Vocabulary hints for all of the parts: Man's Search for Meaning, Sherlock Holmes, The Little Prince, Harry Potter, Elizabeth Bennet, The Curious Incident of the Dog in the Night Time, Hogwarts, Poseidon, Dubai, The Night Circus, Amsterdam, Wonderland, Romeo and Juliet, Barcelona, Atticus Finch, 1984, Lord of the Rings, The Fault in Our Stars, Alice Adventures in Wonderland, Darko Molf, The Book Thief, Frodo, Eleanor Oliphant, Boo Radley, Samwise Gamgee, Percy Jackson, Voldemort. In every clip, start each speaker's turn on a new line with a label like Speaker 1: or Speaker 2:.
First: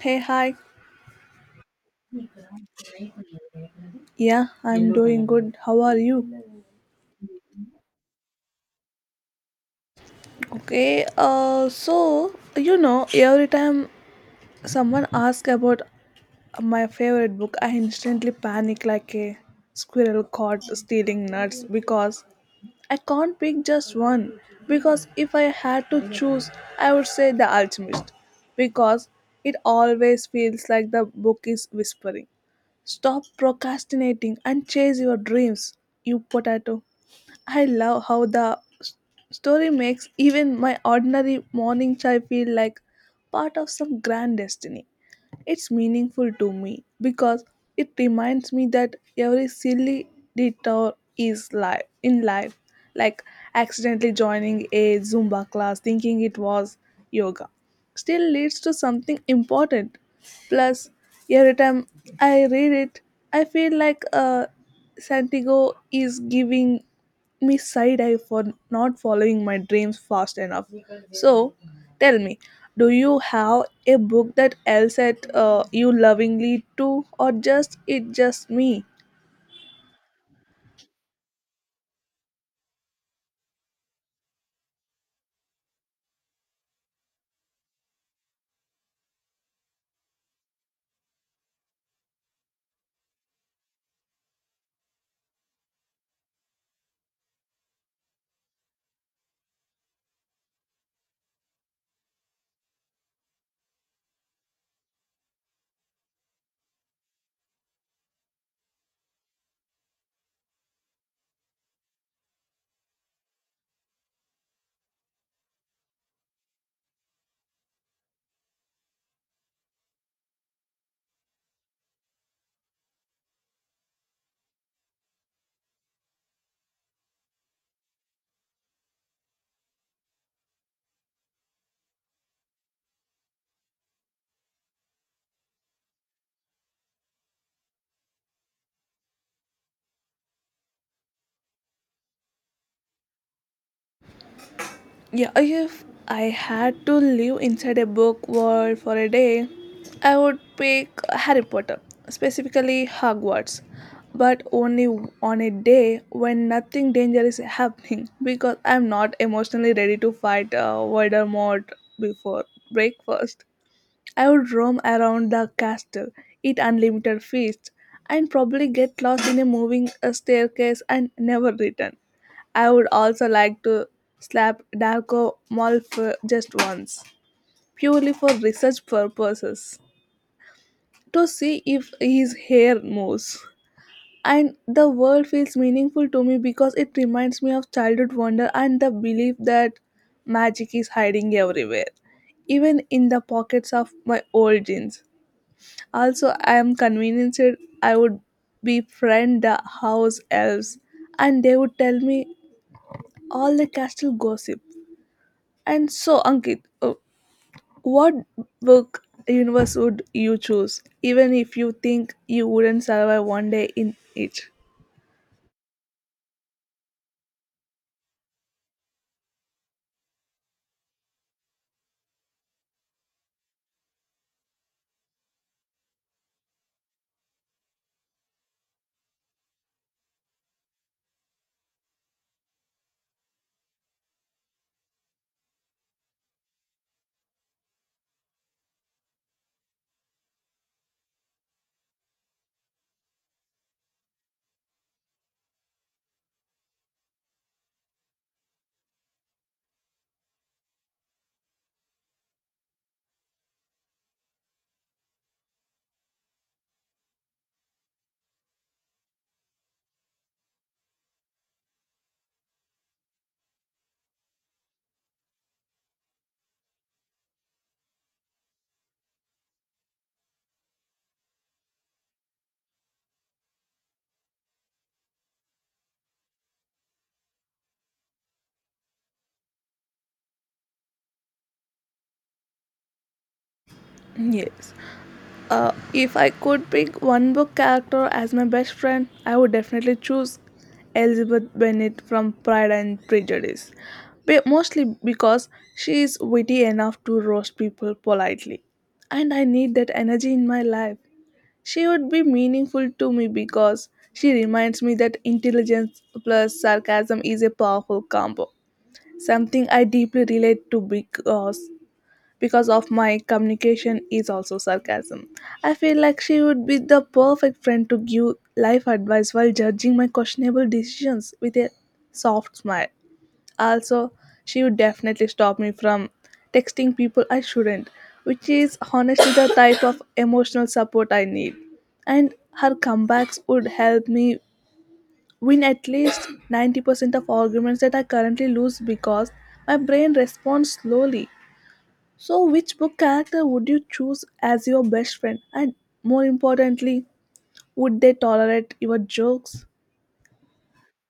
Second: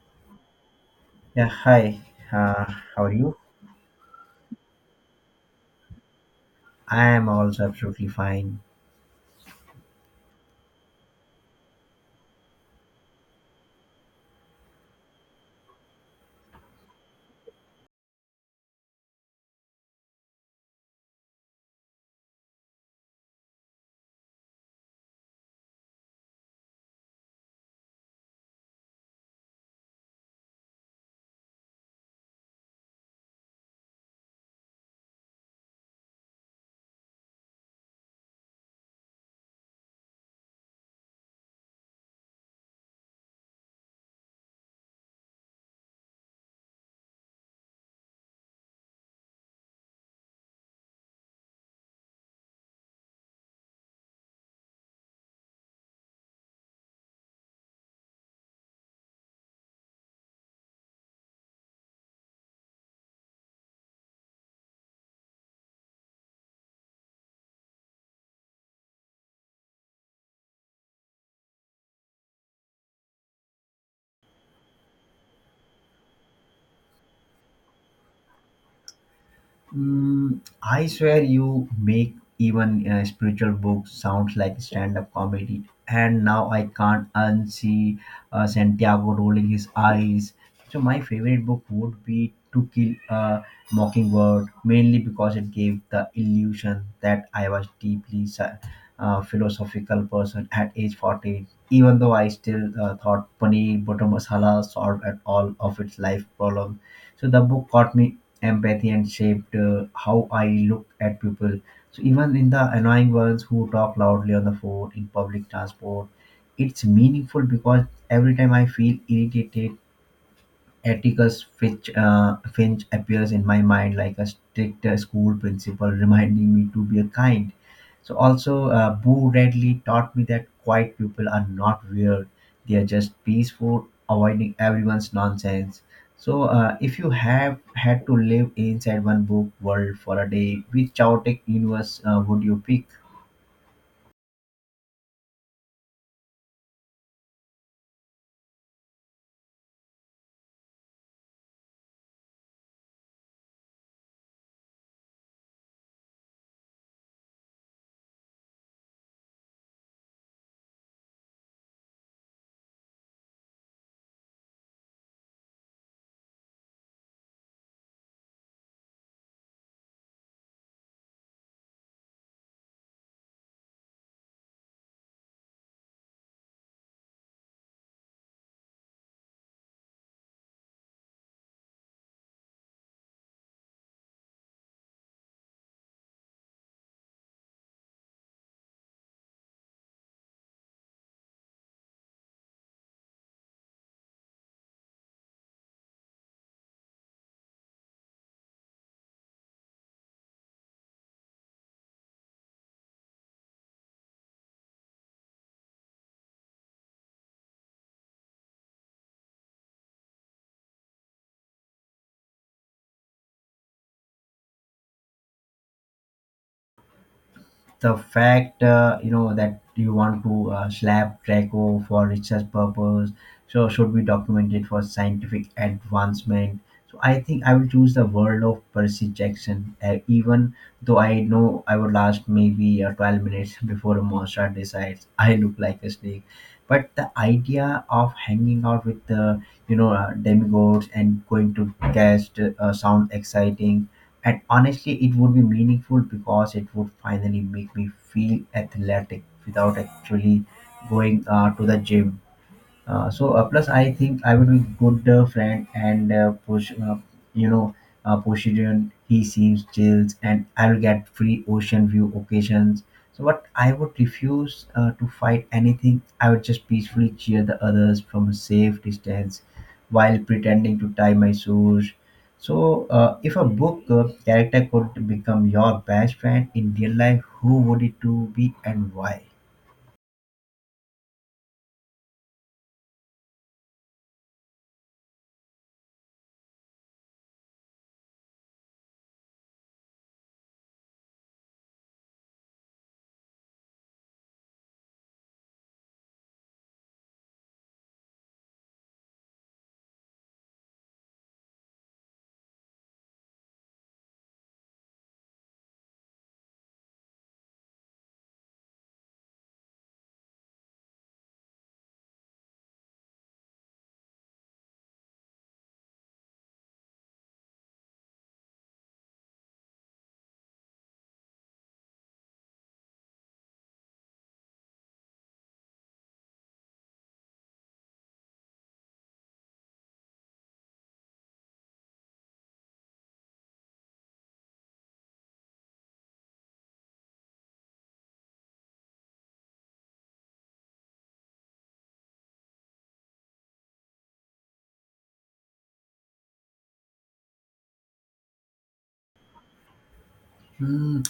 Speaker 1: Hey, hi.
Speaker 2: Yeah, hi. Uh, how are you?
Speaker 1: Yeah, I'm doing good. How are you?
Speaker 2: I am also absolutely fine.
Speaker 1: Okay, every time someone asks about my favorite book, I instantly panic like a squirrel caught stealing nuts because I can't pick just one. Because if I had to choose, I would say The Alchemist because it always feels like the book is whispering. Stop procrastinating and chase your dreams, you potato. I love how story makes even my ordinary morning chai feel like part of some grand destiny. It's meaningful to me because it reminds me that every silly detour is life in life, like accidentally joining a Zumba class thinking it was yoga, still leads to something important. Plus, every time I read it, I feel like Santiago is giving me side eye for not following my dreams fast enough. So, tell me, do you have a book that else at you lovingly too, or just it just me?
Speaker 2: Mm, I swear you make even spiritual books sounds like stand-up comedy. And now I can't unsee Santiago rolling his eyes. So my favorite book would be To Kill a Mockingbird, mainly because it gave the illusion that I was deeply philosophical person at age 40, even though I still thought paneer butter masala solved at all of its life problem. So the book caught me empathy and shaped how I look at people. So even in the annoying ones who talk loudly on the phone in public transport, it's meaningful because every time I feel irritated Atticus Finch appears in my mind like a strict school principal, reminding me to be a kind. So also, Boo Radley taught me that quiet people are not weird; they are just peaceful, avoiding everyone's nonsense. So, if you have had to live inside one book world for a day, which chaotic universe would you pick?
Speaker 1: Yeah, if I had to live inside a book world for a day, I would pick Harry Potter, specifically Hogwarts, but only on a day when nothing dangerous is happening because I'm not emotionally ready to fight Voldemort before breakfast. I would roam around the castle, eat unlimited feasts, and probably get lost in a moving staircase and never return. I would also like to slap Darko Molf just once, purely for research purposes, to see if his hair moves. And the world feels meaningful to me because it reminds me of childhood wonder and the belief that magic is hiding everywhere, even in the pockets of my old jeans. Also, I am convinced I would befriend the house elves and they would tell me all the castle gossip. And so, Ankit, what book universe would you choose, even if you think you wouldn't survive one day in it?
Speaker 2: The fact you know that you want to slap Draco for research purpose, so should be documented for scientific advancement. So I think I will choose the world of Percy Jackson, even though I know I would last maybe 12 minutes before a monster decides I look like a snake. But the idea of hanging out with the you know demigods and going to cast sound exciting and honestly, it would be meaningful because it would finally make me feel athletic without actually going to the gym. Plus I think I would be good friend and push you know Poseidon he seems chills and I will get free ocean view occasions so but I would refuse to fight anything. I would just peacefully cheer the others from a safe distance while pretending to tie my shoes. So if a book character could become your best friend in real life, who would it to be and why?
Speaker 1: Yes. If I could pick one book character as my best friend, I would definitely choose Elizabeth Bennet from Pride and Prejudice. Mostly because she is witty enough to roast people politely. And I need that energy in my life. She would be meaningful to me because she reminds me that intelligence plus sarcasm is a powerful combo. Something I deeply relate to because of my communication is also sarcasm. I feel like she would be the perfect friend to give life advice while judging my questionable decisions with a soft smile. Also, she would definitely stop me from texting people I shouldn't, which is honestly the type of emotional support I need. And her comebacks would help me win at least 90% of arguments that I currently lose because my brain responds slowly. So, which book character would you choose as your best friend? And more importantly, would they tolerate your jokes?
Speaker 2: Hmm,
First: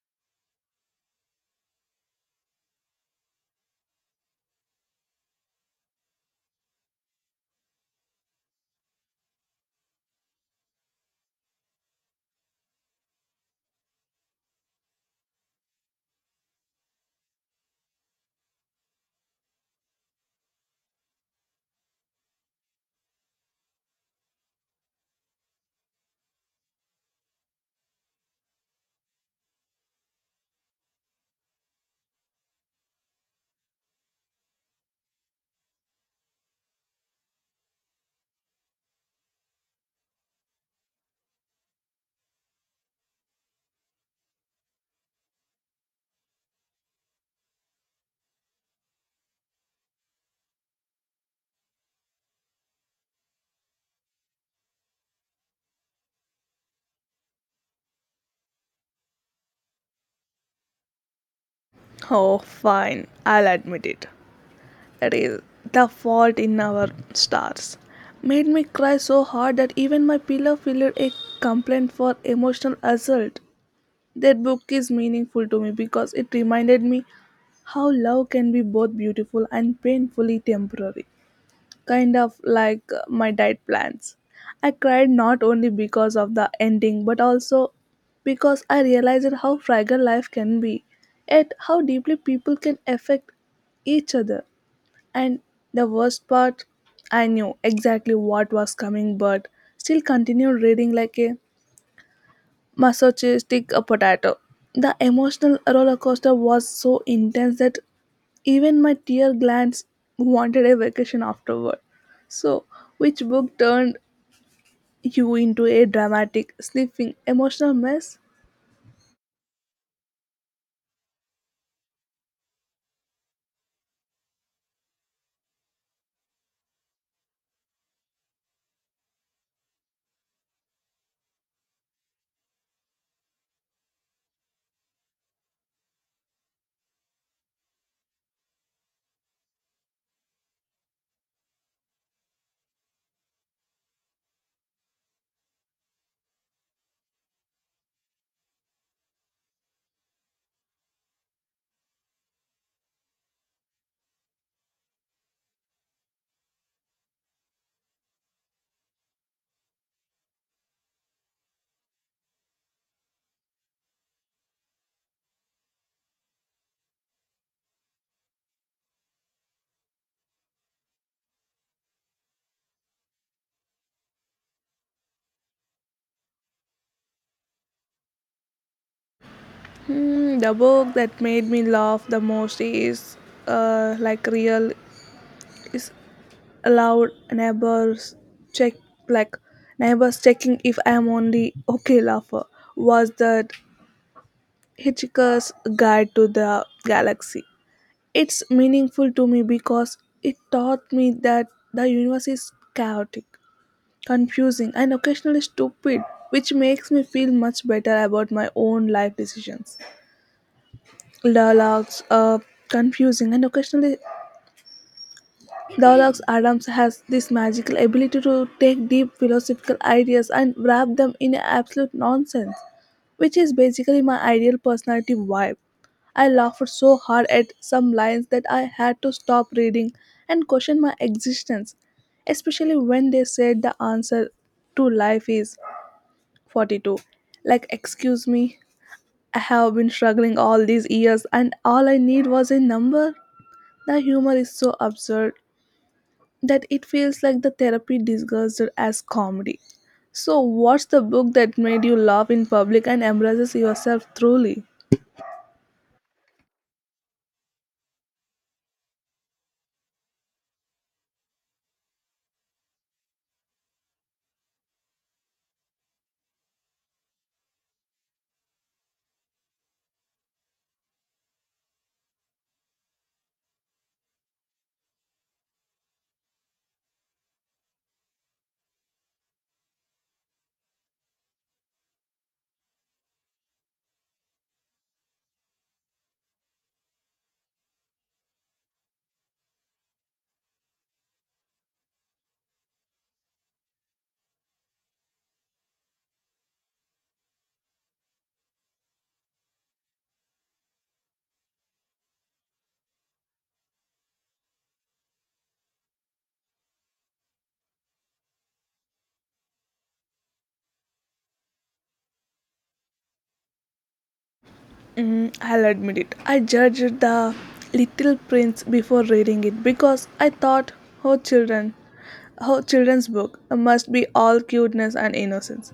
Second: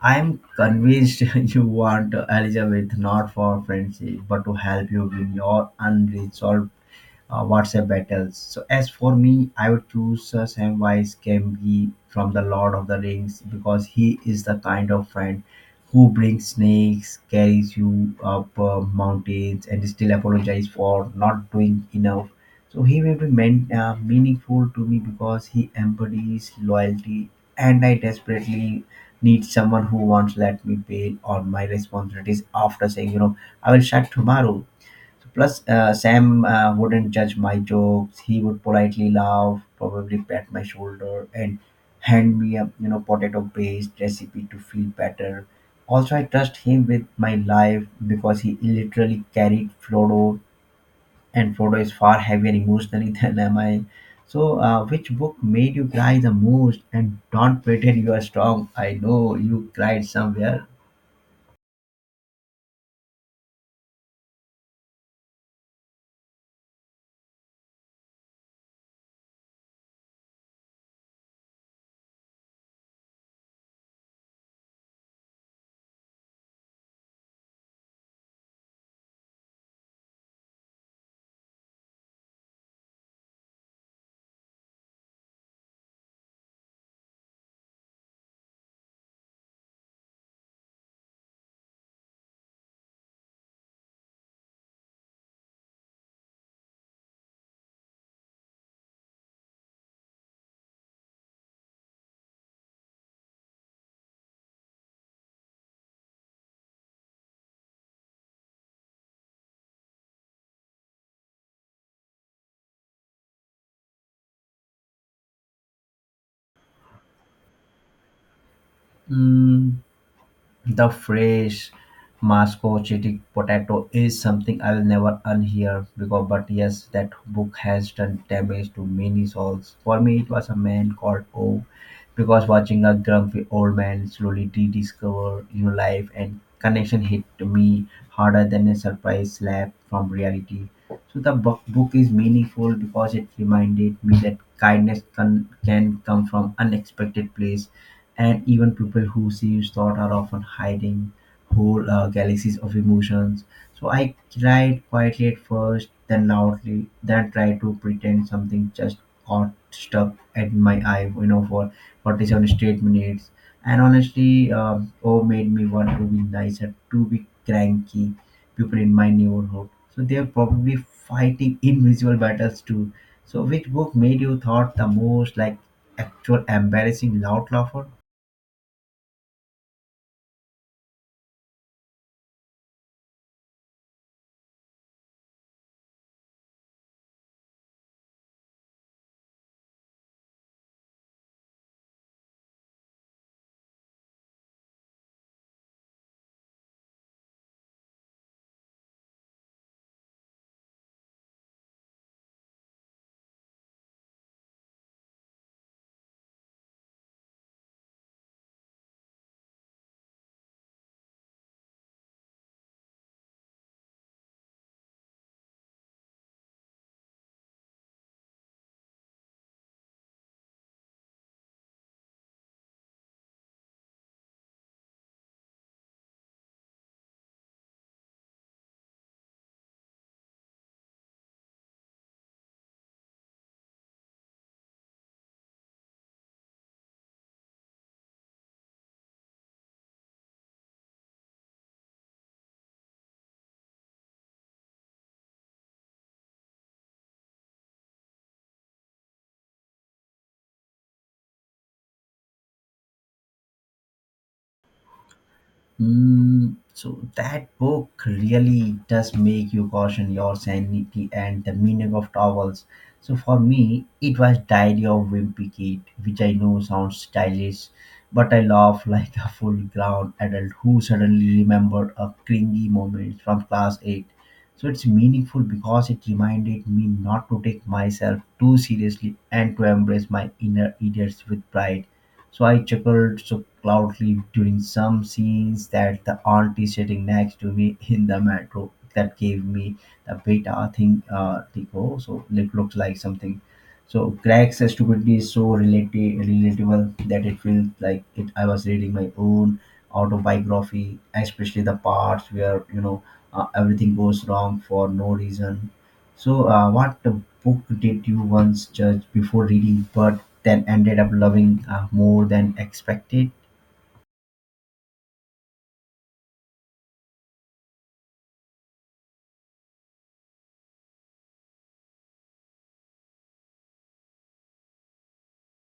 Speaker 2: I'm convinced you want Elizabeth not for friendship, but to help you win your unresolved WhatsApp battles. So as for me, I would choose Samwise Gamgee from the Lord of the Rings because he is the kind of friend who brings snakes, carries you up mountains, and still apologize for not doing enough. So he will be meaningful to me because he embodies loyalty, and I desperately need someone who won't let me fail on my responsibilities after saying, you know, I will start tomorrow. Plus, Sam wouldn't judge my jokes. He would politely laugh, probably pat my shoulder, and hand me a you know potato-based recipe to feel better. Also, I trust him with my life because he literally carried Frodo, and Frodo is far heavier emotionally than am I. So, which book made you cry the most? And don't pretend you are strong. I know you cried somewhere.
Speaker 1: Oh, fine, I'll admit it. That is The Fault in Our Stars, made me cry so hard that even my pillow filed a complaint for emotional assault. That book is meaningful to me because it reminded me how love can be both beautiful and painfully temporary, kind of like my diet plans. I cried not only because of the ending but also because I realized how fragile life can be, yet how deeply people can affect each other. And the worst part, I knew exactly what was coming, but still continued reading like a masochistic a potato. The emotional roller coaster was so intense that even my tear glands wanted a vacation afterward. So, which book turned you into a dramatic, sniffing, emotional mess?
Speaker 2: Mm, the phrase Moscow cheating potato is something I will never unhear because but yes that book has done damage to many souls. For me it was A Man Called O because watching a grumpy old man slowly rediscover new life and connection hit me harder than a surprise slap from reality. So the book is meaningful because it reminded me that kindness can come from unexpected place and even people who seems thought are often hiding whole galaxies of emotions. So I cried quietly at first, then loudly, then tried to pretend something just got stuck at my eye, you know, for 47 straight minutes. And honestly, oh, made me want to be nicer, to be cranky. People in my neighborhood, so they are probably fighting invisible battles too. So, which book made you thought the most like actual embarrassing loud laugher?
Speaker 1: Hmm, the book that made me laugh the most is like real is loud neighbors check like neighbors checking if I am on the okay laugher was that Hitchhiker's Guide to the Galaxy. It's meaningful to me because it taught me that the universe is chaotic, confusing, and occasionally stupid, which makes me feel much better about my own life decisions. Dialogues are confusing and occasionally Douglas Adams has this magical ability to take deep philosophical ideas and wrap them in absolute nonsense, which is basically my ideal personality vibe. I laughed so hard at some lines that I had to stop reading and question my existence, especially when they said the answer to life is 42. Like, excuse me, I have been struggling all these years and all I need was a number. The humor is so absurd that it feels like the therapy disguised as comedy. So, what's the book that made you laugh in public and embraces yourself truly?
Speaker 2: Mm, so that book really does make you caution your sanity and the meaning of towels. So for me, it was Diary of Wimpy Kid, which I know sounds stylish, but I laugh like a full-grown adult who suddenly remembered a cringy moment from class 8. So it's meaningful because it reminded me not to take myself too seriously and to embrace my inner idiots with pride. So I chuckled so loudly during some scenes that the auntie sitting next to me in the metro that gave me the beta thing tico. So it looks like something. So Greg's stupidity is so relatable that it feels like it, I was reading my own autobiography, especially the parts where you know everything goes wrong for no reason. So, what book did you once judge before reading, but then ended up loving more than expected?
Speaker 1: Mm, I'll admit it. I judged the Little Prince before reading it because I thought, oh children, oh children's book must be all cuteness and innocence.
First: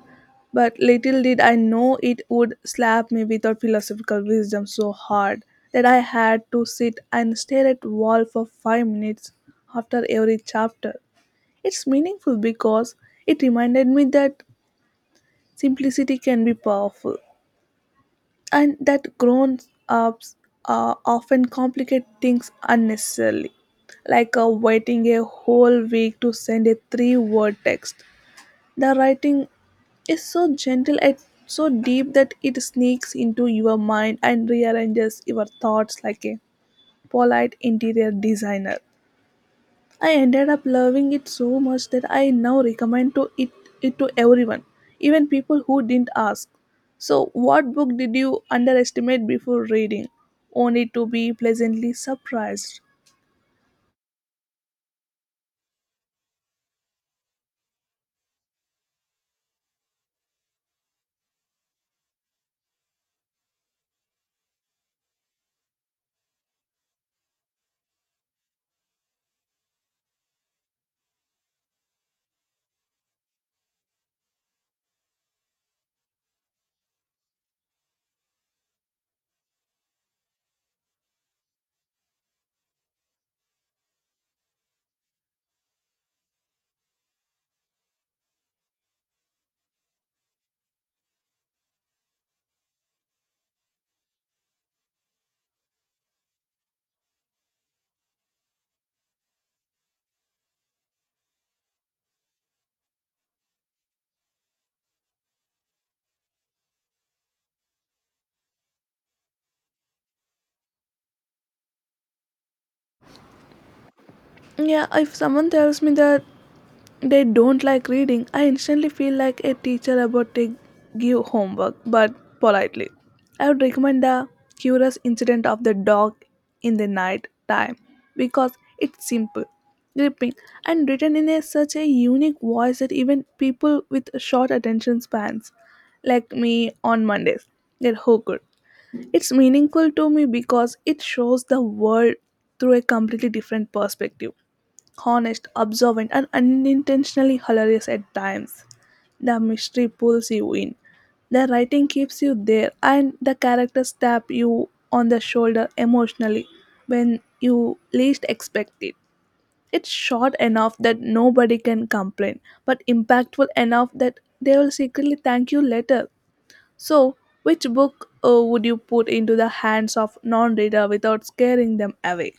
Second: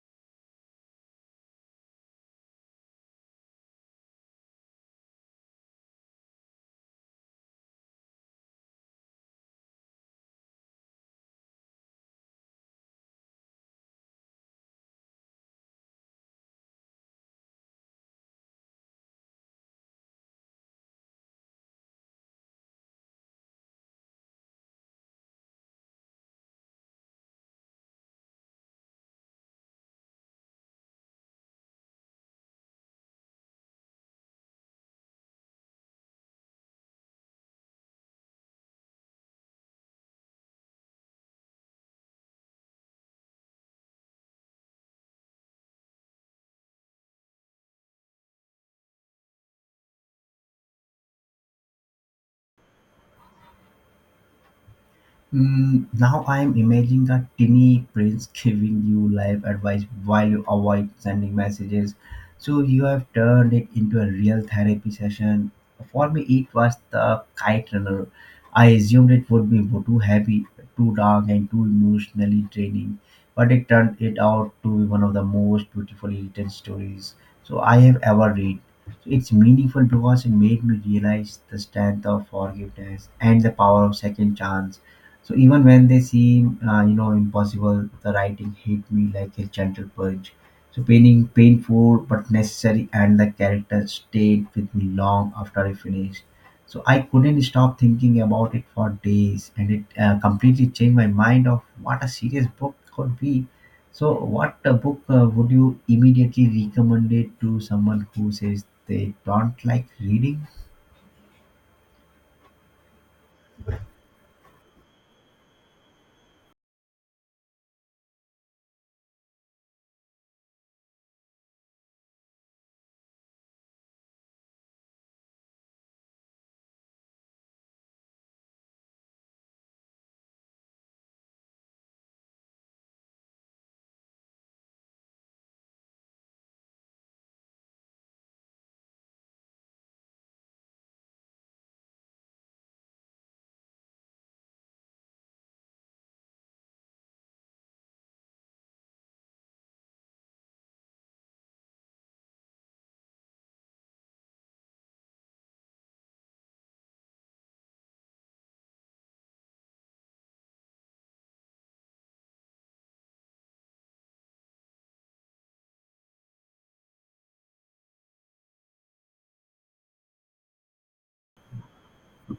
Speaker 1: But little did I know it would slap me with her philosophical wisdom so hard that I had to sit and stare at wall for 5 minutes after every chapter. It's meaningful because it reminded me that simplicity can be powerful and that grown ups often complicate things unnecessarily, like waiting a whole week to send a three word text. The writing is so gentle and so deep that it sneaks into your mind and rearranges your thoughts like a polite interior designer. I ended up loving it so much that I now it to everyone, even people who didn't ask. So, what book did you underestimate before reading, only to be pleasantly surprised?
Speaker 2: Mm, now I am imagining a tiny prince giving you life advice while you avoid sending messages. So you have turned it into a real therapy session. For me, it was the Kite Runner. I assumed it would be too heavy, too dark, and too emotionally draining, but it turned it out to be one of the most beautifully written stories so I have ever read. So it's meaningful because it made me realize the strength of forgiveness and the power of second chance so even when they seem, you know, impossible, the writing hit me like a gentle purge. So painting, painful but necessary, and the character stayed with me long after I finished. So I couldn't stop thinking about it for days, and it completely changed my mind of what a serious book could be. So, what book would you immediately recommend it to someone who says they don't like reading?
Speaker 1: Yeah, if someone tells me that they don't like reading, I instantly feel like a teacher about to give homework, but politely. I would recommend the curious incident of the dog in the night time because it's simple, gripping, and written in a, such a unique voice that even people with short attention spans, like me on Mondays, get hooked. It's meaningful to me because it shows the world through a completely different perspective honest, observant, and unintentionally hilarious at times. The mystery pulls you in. The writing keeps you there, and the characters tap you on the shoulder emotionally when you least expect it. It's short enough that nobody can complain, but impactful enough that they will secretly thank you later. So, which book would you put into the hands of non reader without scaring them away?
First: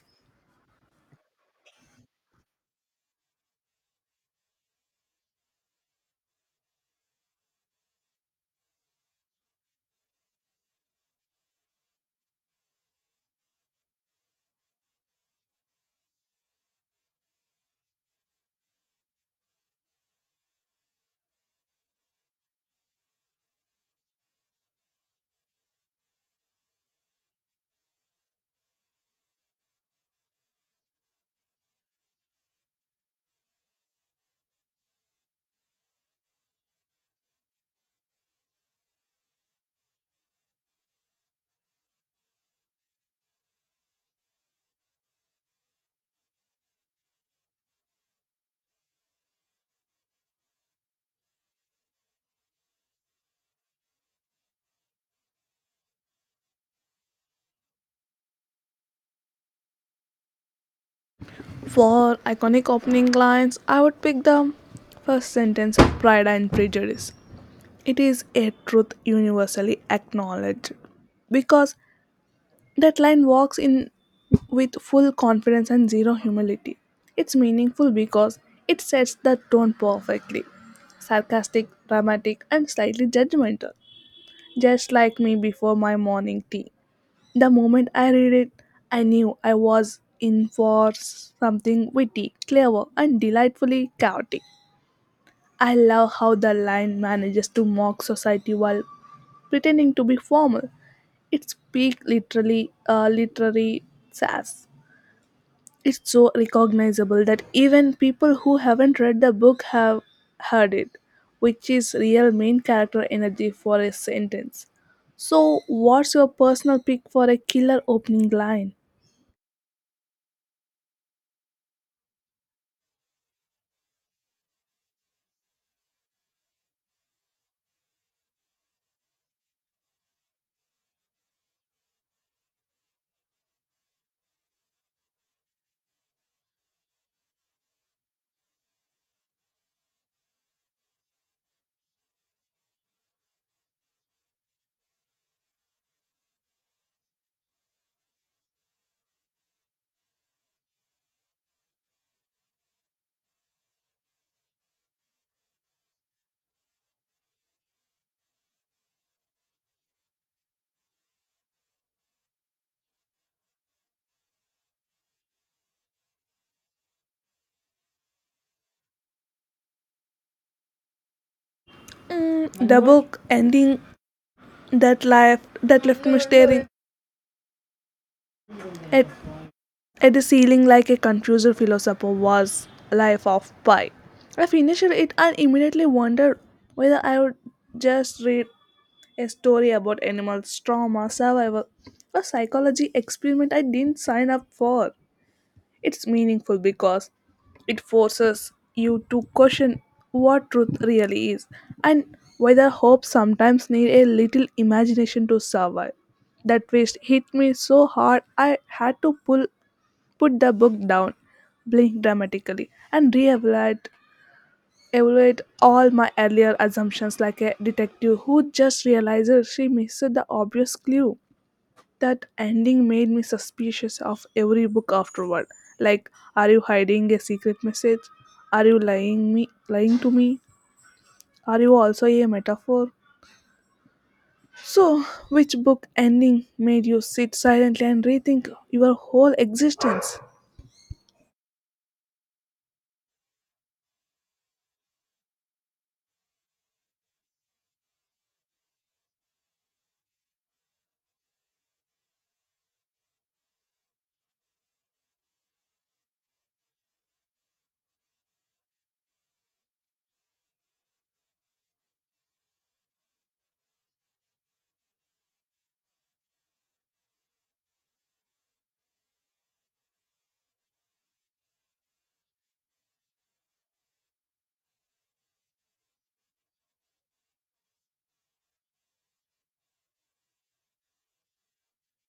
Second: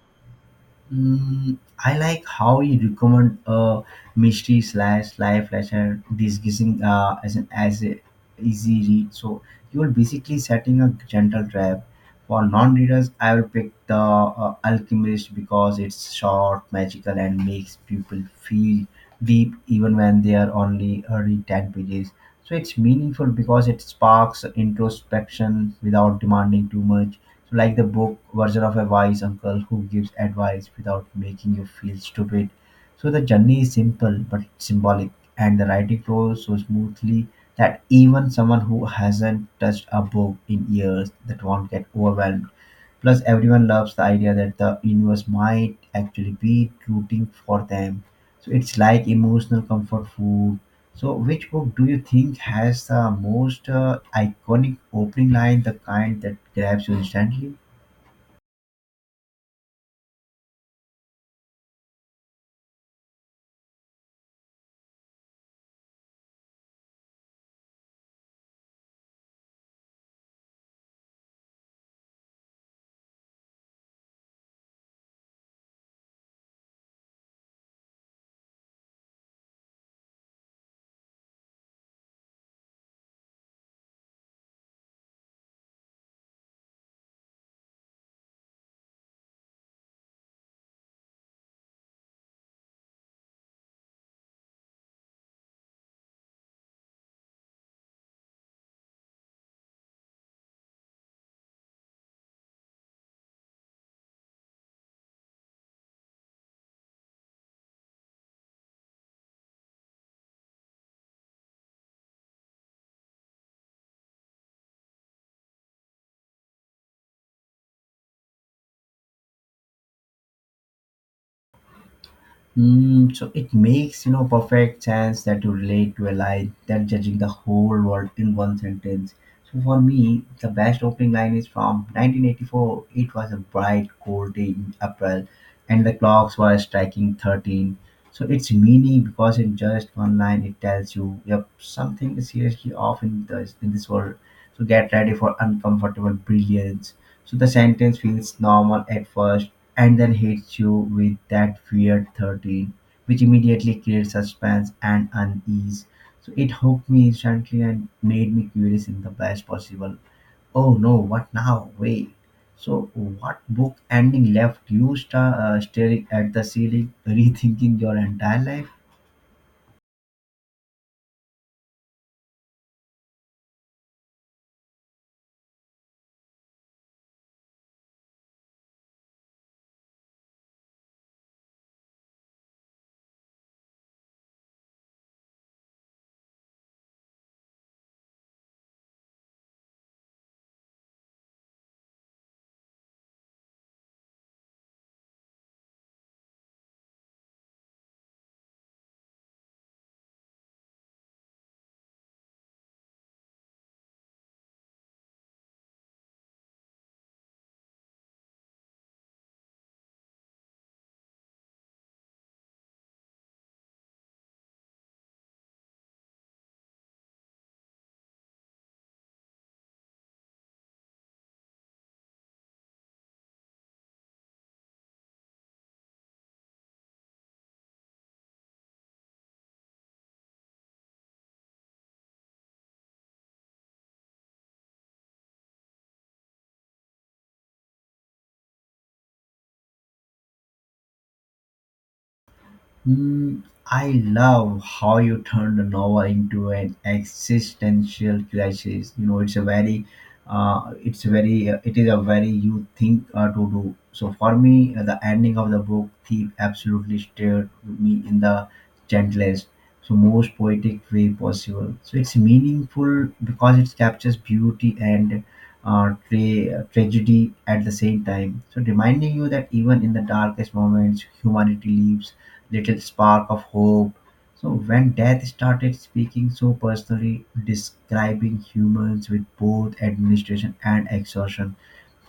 Speaker 2: Mm, I like how you recommend a mystery slash life lesson disguising as an as a easy read. So you're basically setting a gentle trap. For non-readers, I will pick the Alchemist because it's short, magical, and makes people feel deep even when they are only early ten pages. So it's meaningful because it sparks introspection without demanding too much like the book version of a wise uncle who gives advice without making you feel stupid. So the journey is simple but symbolic, and the writing flows so smoothly that even someone who hasn't touched a book in years that won't get overwhelmed. Plus, everyone loves the idea that the universe might actually be rooting for them. So it's like emotional comfort food. So, which book do you think has the most iconic opening line, the kind that grabs you instantly?
Speaker 1: For iconic opening lines, I would pick the first sentence of Pride and Prejudice. It is a truth universally acknowledged because that line walks in with full confidence and zero humility. It's meaningful because it sets the tone perfectly sarcastic, dramatic, and slightly judgmental, just like me before my morning tea. The moment I read it, I knew I was in for something witty, clever, and delightfully chaotic. I love how the line manages to mock society while pretending to be formal. It's peak literally literary sass. It's so recognizable that even people who haven't read the book have heard it, which is real main character energy for a sentence. So, what's your personal pick for a killer opening line?
Speaker 2: Mm, so it makes you know perfect sense that you relate to a line than judging the whole world in one sentence. So for me, the best opening line is from 1984. It was a bright, cold day in April, and the clocks were striking 13. So its meaning, because in just one line, it tells you, yep, something is seriously off in this world. So get ready for uncomfortable brilliance. So the sentence feels normal at first and then hits you with that weird 13, which immediately creates suspense and unease. So it hooked me instantly and made me curious in the best possible oh no what now wait. So what book ending left you staring at the ceiling rethinking your entire life?
Speaker 1: Mm, the book ending that left me staring at, at the ceiling like a confused philosopher was Life of Pi. I finished it and immediately wondered whether I would just read a story about animals, trauma, survival, a psychology experiment I didn't sign up for. It's meaningful because it forces you to question what truth really is and whether hope sometimes need a little imagination to survive. That twist hit me so hard I had to pull put the book down, blink dramatically, and re-evaluate evaluate all my earlier assumptions like a detective who just realizes she missed the obvious clue. That ending made me suspicious of every book afterward. Like, are you hiding a secret message? Are you lying me lying to me? Are you also a metaphor? So, which book ending made you sit silently and rethink your whole existence?
Speaker 2: Mm, I love how you turned the novel into an existential crisis. You know, it's a it is a very you think to do. So for me, the ending of the Book Thief absolutely stared me in the gentlest, so most poetic way possible. So it's meaningful because it captures beauty and tragedy at the same time. So reminding you that even in the darkest moments, humanity lives little spark of hope. So when death started speaking so personally, describing humans with both administration and exhaustion,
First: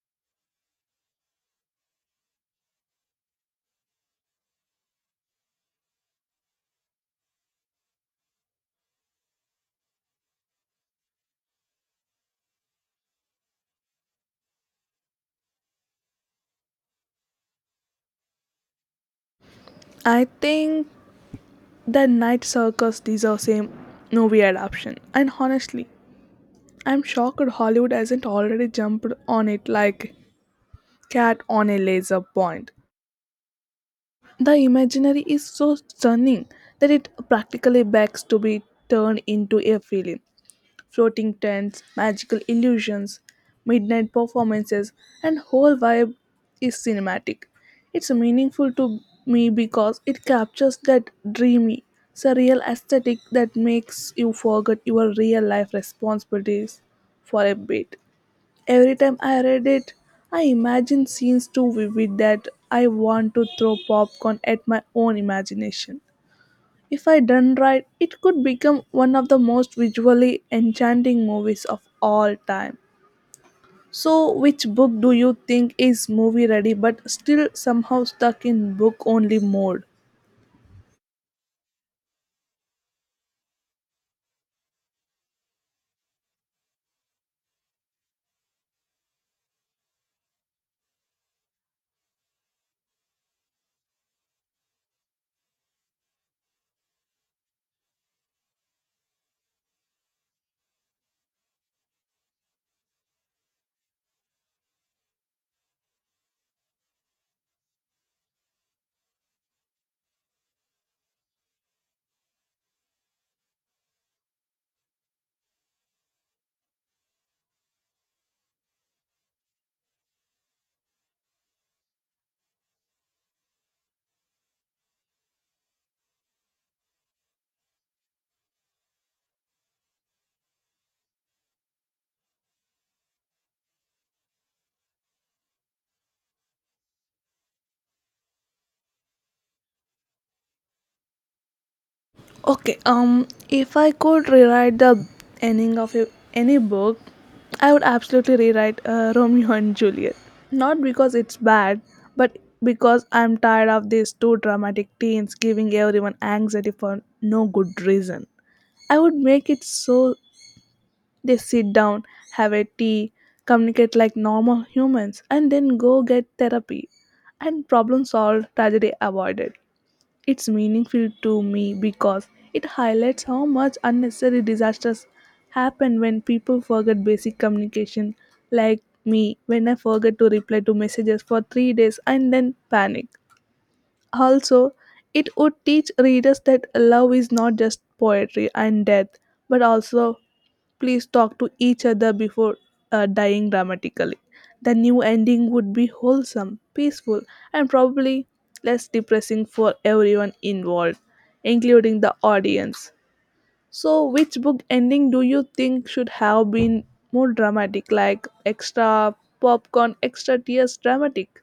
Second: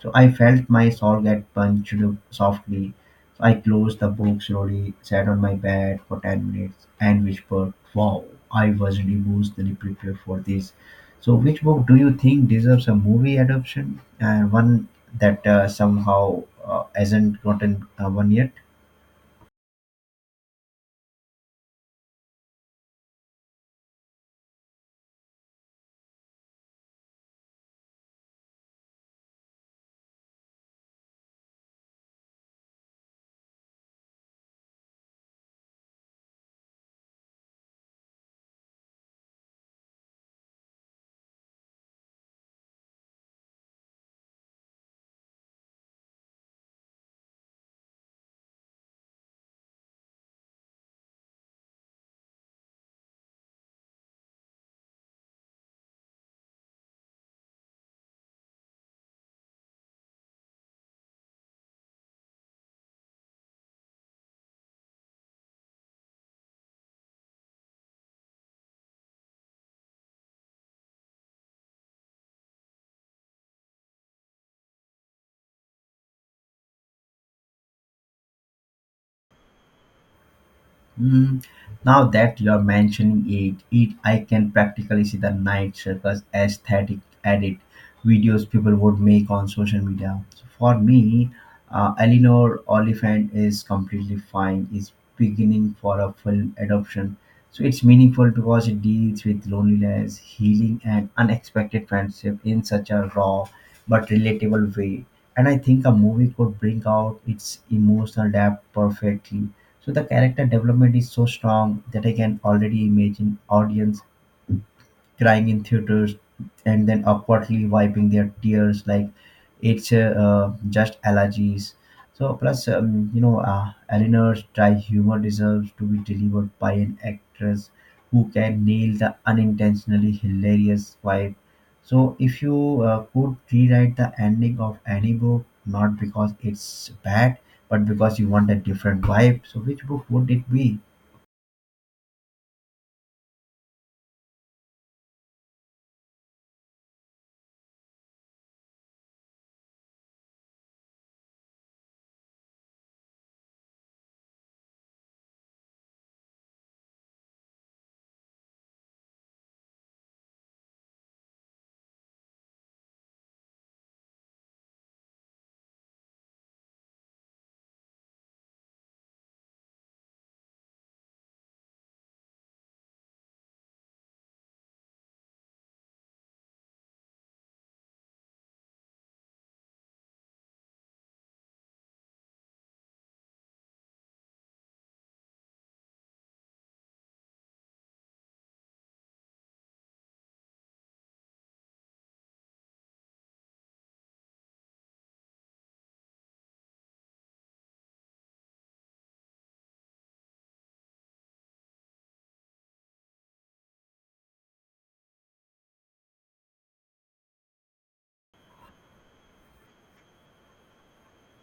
Speaker 2: so I felt my soul get punched softly. So I closed the book slowly, sat on my bed for 10 minutes, and whispered, "Wow, I wasn't emotionally prepared for this." So, which book do you think deserves a movie adaptation and one that somehow hasn't gotten one yet?
Speaker 1: I think the Night Circus deserves a movie adaptation. And honestly, I'm shocked Hollywood hasn't already jumped on it like cat on a laser point. The imaginary is so stunning that it practically begs to be turned into a film. Floating tents, magical illusions, midnight performances, and whole vibe is cinematic. It's meaningful to me because it captures that dreamy, surreal aesthetic that makes you forget your real life responsibilities for a bit. Every time I read it, I imagine scenes too vivid that I want to throw popcorn at my own imagination. If I done right, it could become one of the most visually enchanting movies of all time. So, which book do you think is movie ready but still somehow stuck in book only mode?
Speaker 2: Mm, now that you're mentioning it, it I can practically see the Night Circus aesthetic edit videos people would make on social media. So for me, Eleanor Oliphant is completely fine. Is beginning for a full adoption, so it's meaningful because it deals with loneliness, healing, and unexpected friendship in such a raw but relatable way. And I think a movie could bring out its emotional depth perfectly. So the character development is so strong that I can already imagine audience crying in theaters and then awkwardly wiping their tears like it's just allergies. So plus, Eleanor's dry humor deserves to be delivered by an actress who can nail the unintentionally hilarious vibe. So if you could rewrite the ending of any book, not because it's bad, but because you want a different vibe, so which book would it be?
Speaker 1: Okay, if I could rewrite the ending any book, I would absolutely rewrite Romeo and Juliet. Not because it's bad, but because I'm tired of these two dramatic teens giving everyone anxiety for no good reason. I would make it so they sit down, have a tea, communicate like normal humans, and then go get therapy. And problem solved, tragedy avoided. It's meaningful to me because it highlights how much unnecessary disasters happen when people forget basic communication, like me when I forget to reply to messages for 3 days and then panic. Also, it would teach readers that love is not just poetry and death, but also please talk to each other before dying dramatically. The new ending would be wholesome, peaceful, and probably less depressing for everyone involved, including the audience. So, which book ending do you think should have been more dramatic, like extra popcorn, extra tears dramatic?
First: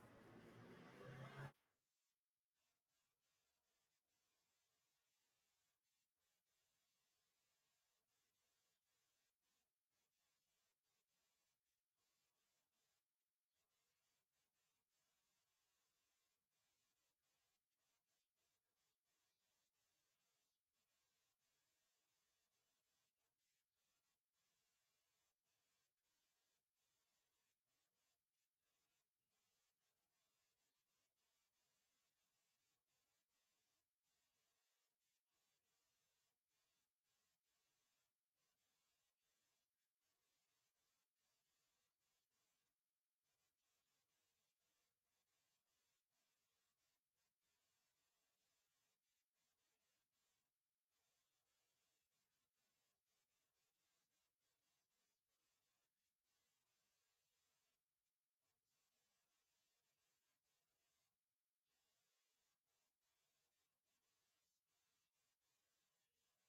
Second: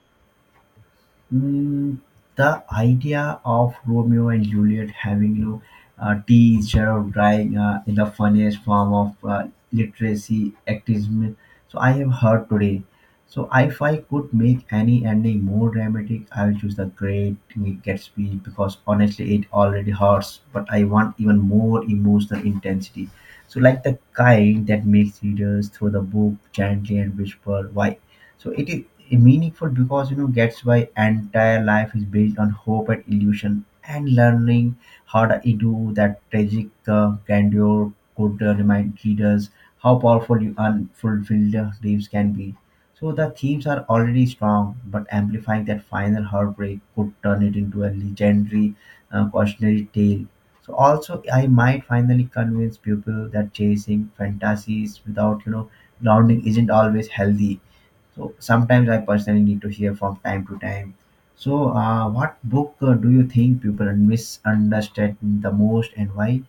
Speaker 2: Mm, the idea of Romeo and Juliet having, tea instead of drying in the funniest form of literacy activism. So I have heard today. So if I could make any ending more dramatic, I will choose the Great Gatsby because honestly, it already hurts. But I want even more emotional intensity. So like the kind that makes readers throw the book gently and whisper, "Why so it is meaningful because gets why entire life is built on hope and illusion and learning how to do that tragic grandeur could remind readers how powerful you unfulfilled dreams can be, so the themes are already strong but amplifying that final heartbreak could turn it into a legendary cautionary tale. So also I might finally convince people that chasing fantasies without grounding isn't always healthy, so sometimes I personally need to hear from time to time. So, what book do you think people misunderstand the most and why?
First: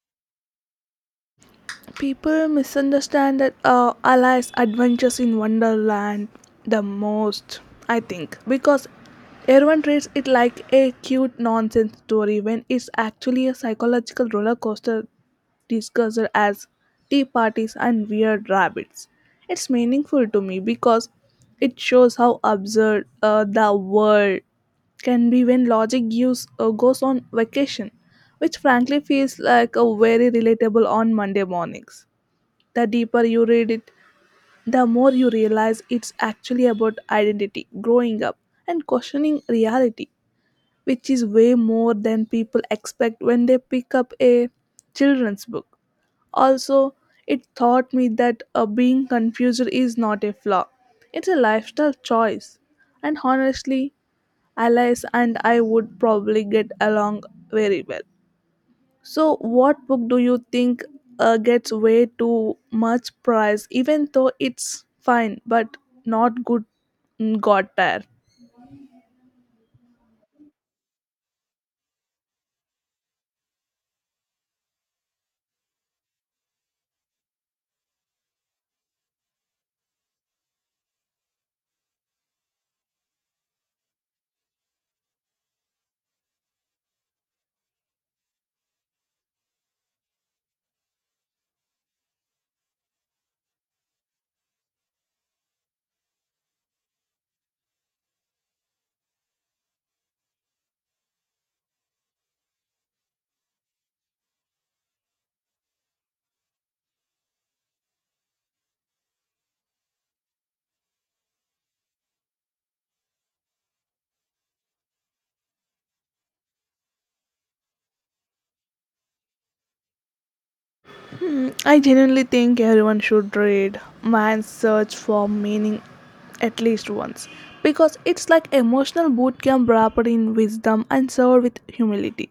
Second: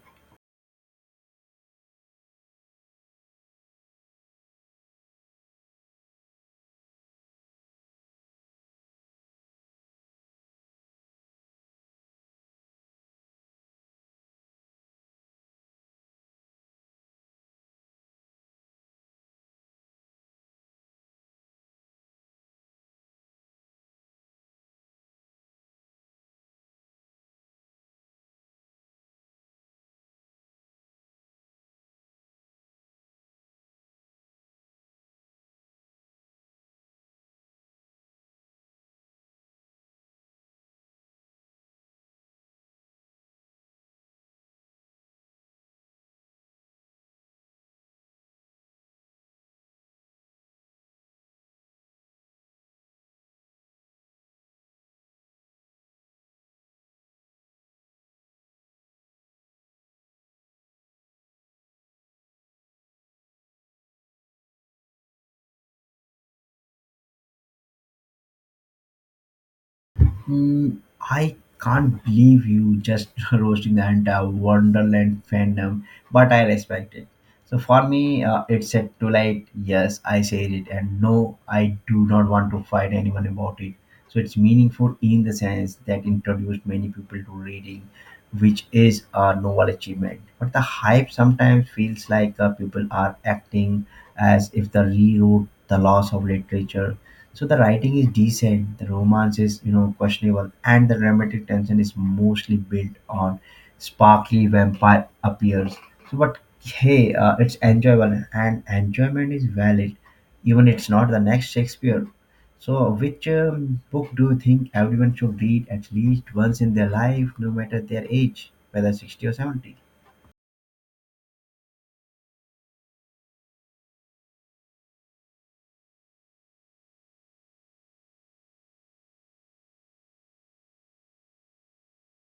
Speaker 1: People misunderstand that Alice Adventures in Wonderland the most, I think, because everyone treats it like a cute nonsense story when it's actually a psychological roller coaster discussed as tea parties and weird rabbits. It's meaningful to me because it shows how absurd the world can be when goes on vacation, which frankly feels like a very relatable on Monday mornings. The deeper you read it, the more you realize it's actually about identity, growing up, and questioning reality, which is way more than people expect when they pick up a children's book. Also, it taught me that being confused is not a flaw, it's a lifestyle choice. And honestly, Alice and I would probably get along very well. So, what book do you think gets way too much price, even though it's fine but not good? Got there.
Speaker 2: Mm, I can't believe you just roasting the entire Wonderland fandom, but I respect it. So for me, it's set to like, yes, I said it, and no, I do not want to fight anyone about it. So it's meaningful in the sense that introduced many people to reading, which is a novel achievement. But the hype sometimes feels like people are acting as if they rewrote the laws of literature, so the writing is decent, the romance is, questionable, and the dramatic tension is mostly built on sparkly vampire appears. So, but hey, it's enjoyable and enjoyment is valid, even it's not the next Shakespeare. So, which book do you think everyone should read at least once in their life, no matter their age, whether 60 or 70?
Speaker 1: I genuinely think everyone should read Man's Search for Meaning at least once because it's like emotional boot camp wrapped in wisdom and served with humility.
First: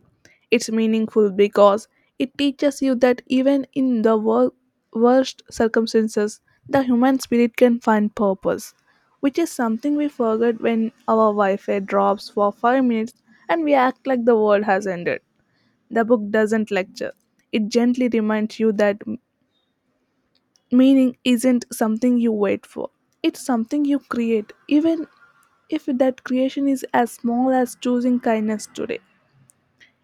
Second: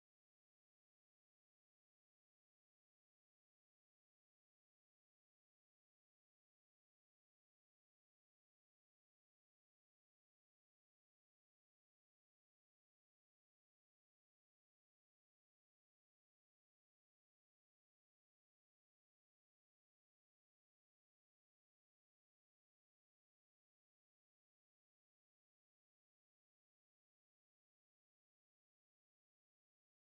Speaker 1: It's meaningful because it teaches you that even in the worst circumstances, the human spirit can find purpose, which is something we forget when our Wi Fi drops for 5 minutes and we act like the world has ended. The book doesn't lecture, it gently reminds you that meaning isn't something you wait for, it's something you create, even if that creation is as small as choosing kindness today.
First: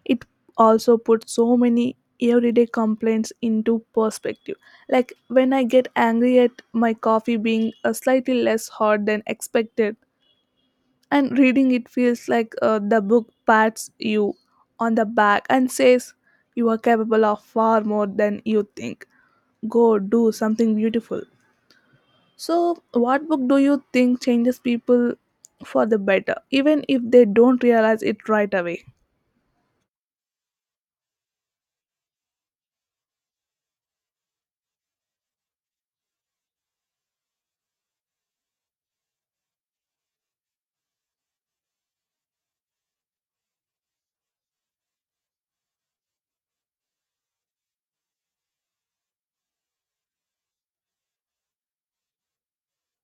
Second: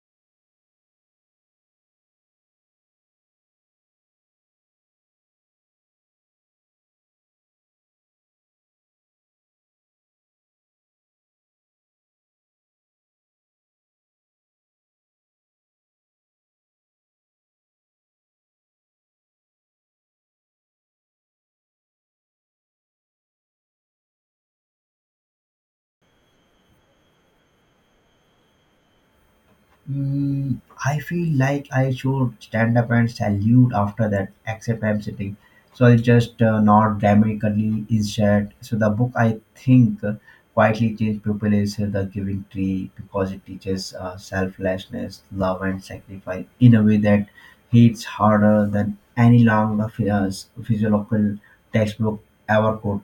Speaker 1: It also puts so many everyday complaints into perspective. Like when I get angry at my coffee being slightly less hot than expected, and reading it feels like the book pats you on the back and says, "You are capable of far more than you think. Go do something beautiful." So, what book do you think changes people for the better, even if they don't realize it right away?
Speaker 2: Mm, I feel like I should stand up and salute after that, except I'm sitting. So I'll just nod dramatically instead. So the book I think quietly changed people is The Giving Tree because it teaches selflessness, love, and sacrifice in a way that hits harder than any long physiological textbook ever could.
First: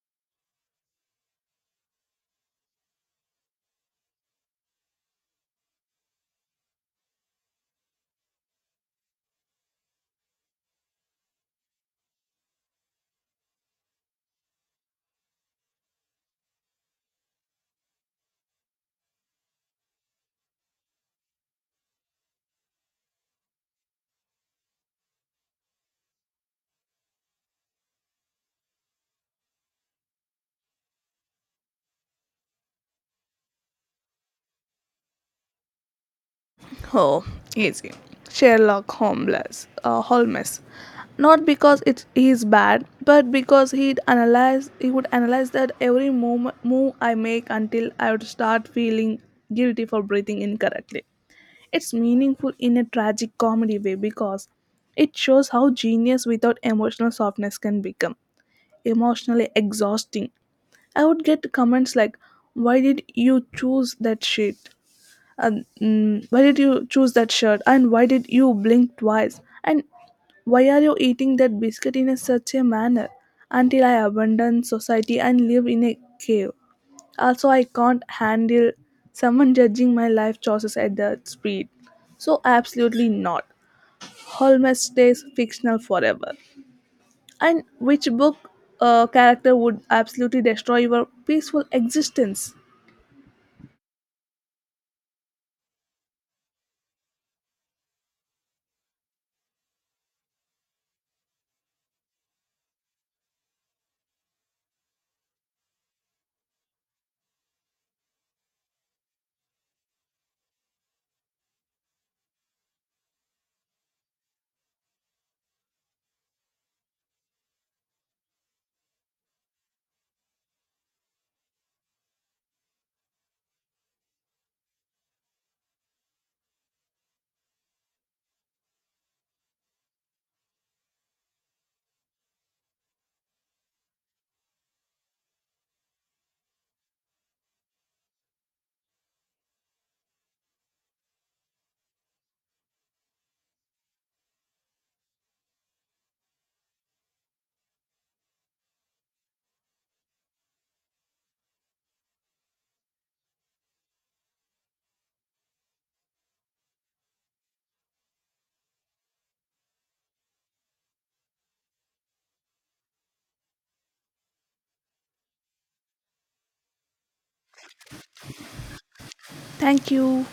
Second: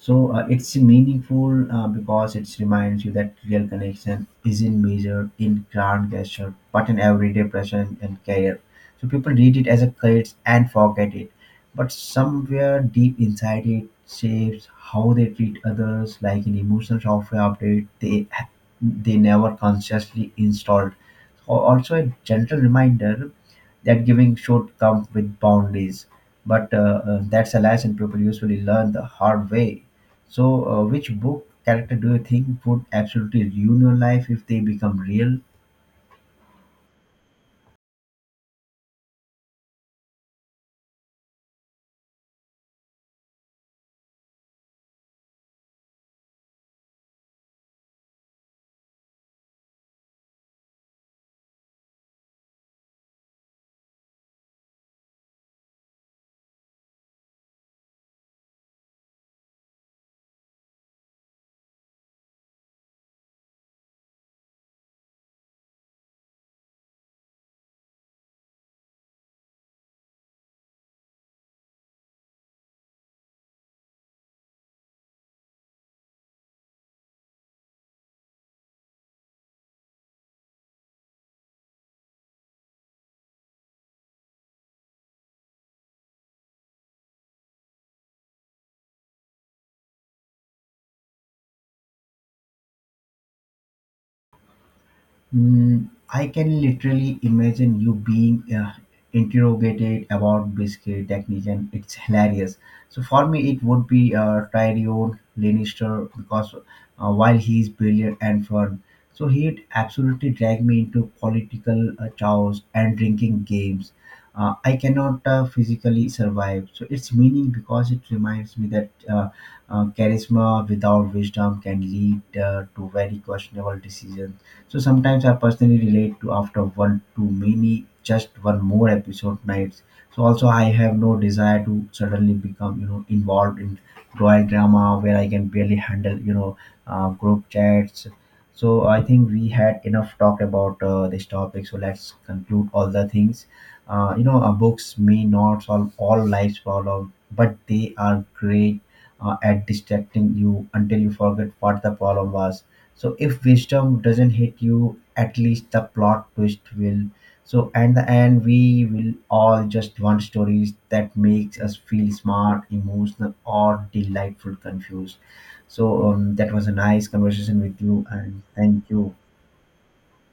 Speaker 2: So it's meaningful because it reminds you that real connection isn't measured in grand gesture, but in everyday presence and care. So people read it as a credit and forget it, but somewhere deep inside it shapes how they treat others, like an emotional software update they never consciously installed. Also, a gentle reminder that giving should come with boundaries, but that's a lesson people usually learn the hard way. So, which book character do you think would absolutely ruin your life if they become real?
Speaker 1: Oh, easy. Sherlock Holmes. Holmes. Not because it is bad, but because He would analyze that move I make until I would start feeling guilty for breathing incorrectly. It's meaningful in a tragic comedy way because it shows how genius without emotional softness can become emotionally exhausting. I would get comments like, "Why did you choose that shit?" And mm, "Why did you choose that shirt?" And "Why did you blink twice?" And "Why are you eating that biscuit in a, such a manner?" Until I abandon society and live in a cave. Also, I can't handle someone judging my life choices at that speed. So, absolutely not. Holmes stays fictional forever. And which book character would absolutely destroy your peaceful existence?
Speaker 2: Mm, I can literally imagine you being interrogated about biscuit technique, and it's hilarious. So for me, it would be Tyrion Lannister because while he is brilliant and fun, so he'd absolutely drag me into political chows and drinking games. I cannot physically survive. So it's meaning because it reminds me that charisma without wisdom can lead to very questionable decisions, so sometimes I personally relate to after one too many, just one more episode nights. So also I have no desire to suddenly become, involved in royal drama where I can barely handle, group chats. So I think we had enough talk about this topic. So let's conclude all the things. Books may not solve all life's problems, but they are great at distracting you until you forget what the problem was, so if wisdom doesn't hit you, at least the plot twist will. So at the end we will all just want stories that makes us feel smart, emotional, or delightful confused. So that was a nice conversation with you, and thank you.
Speaker 1: Thank you.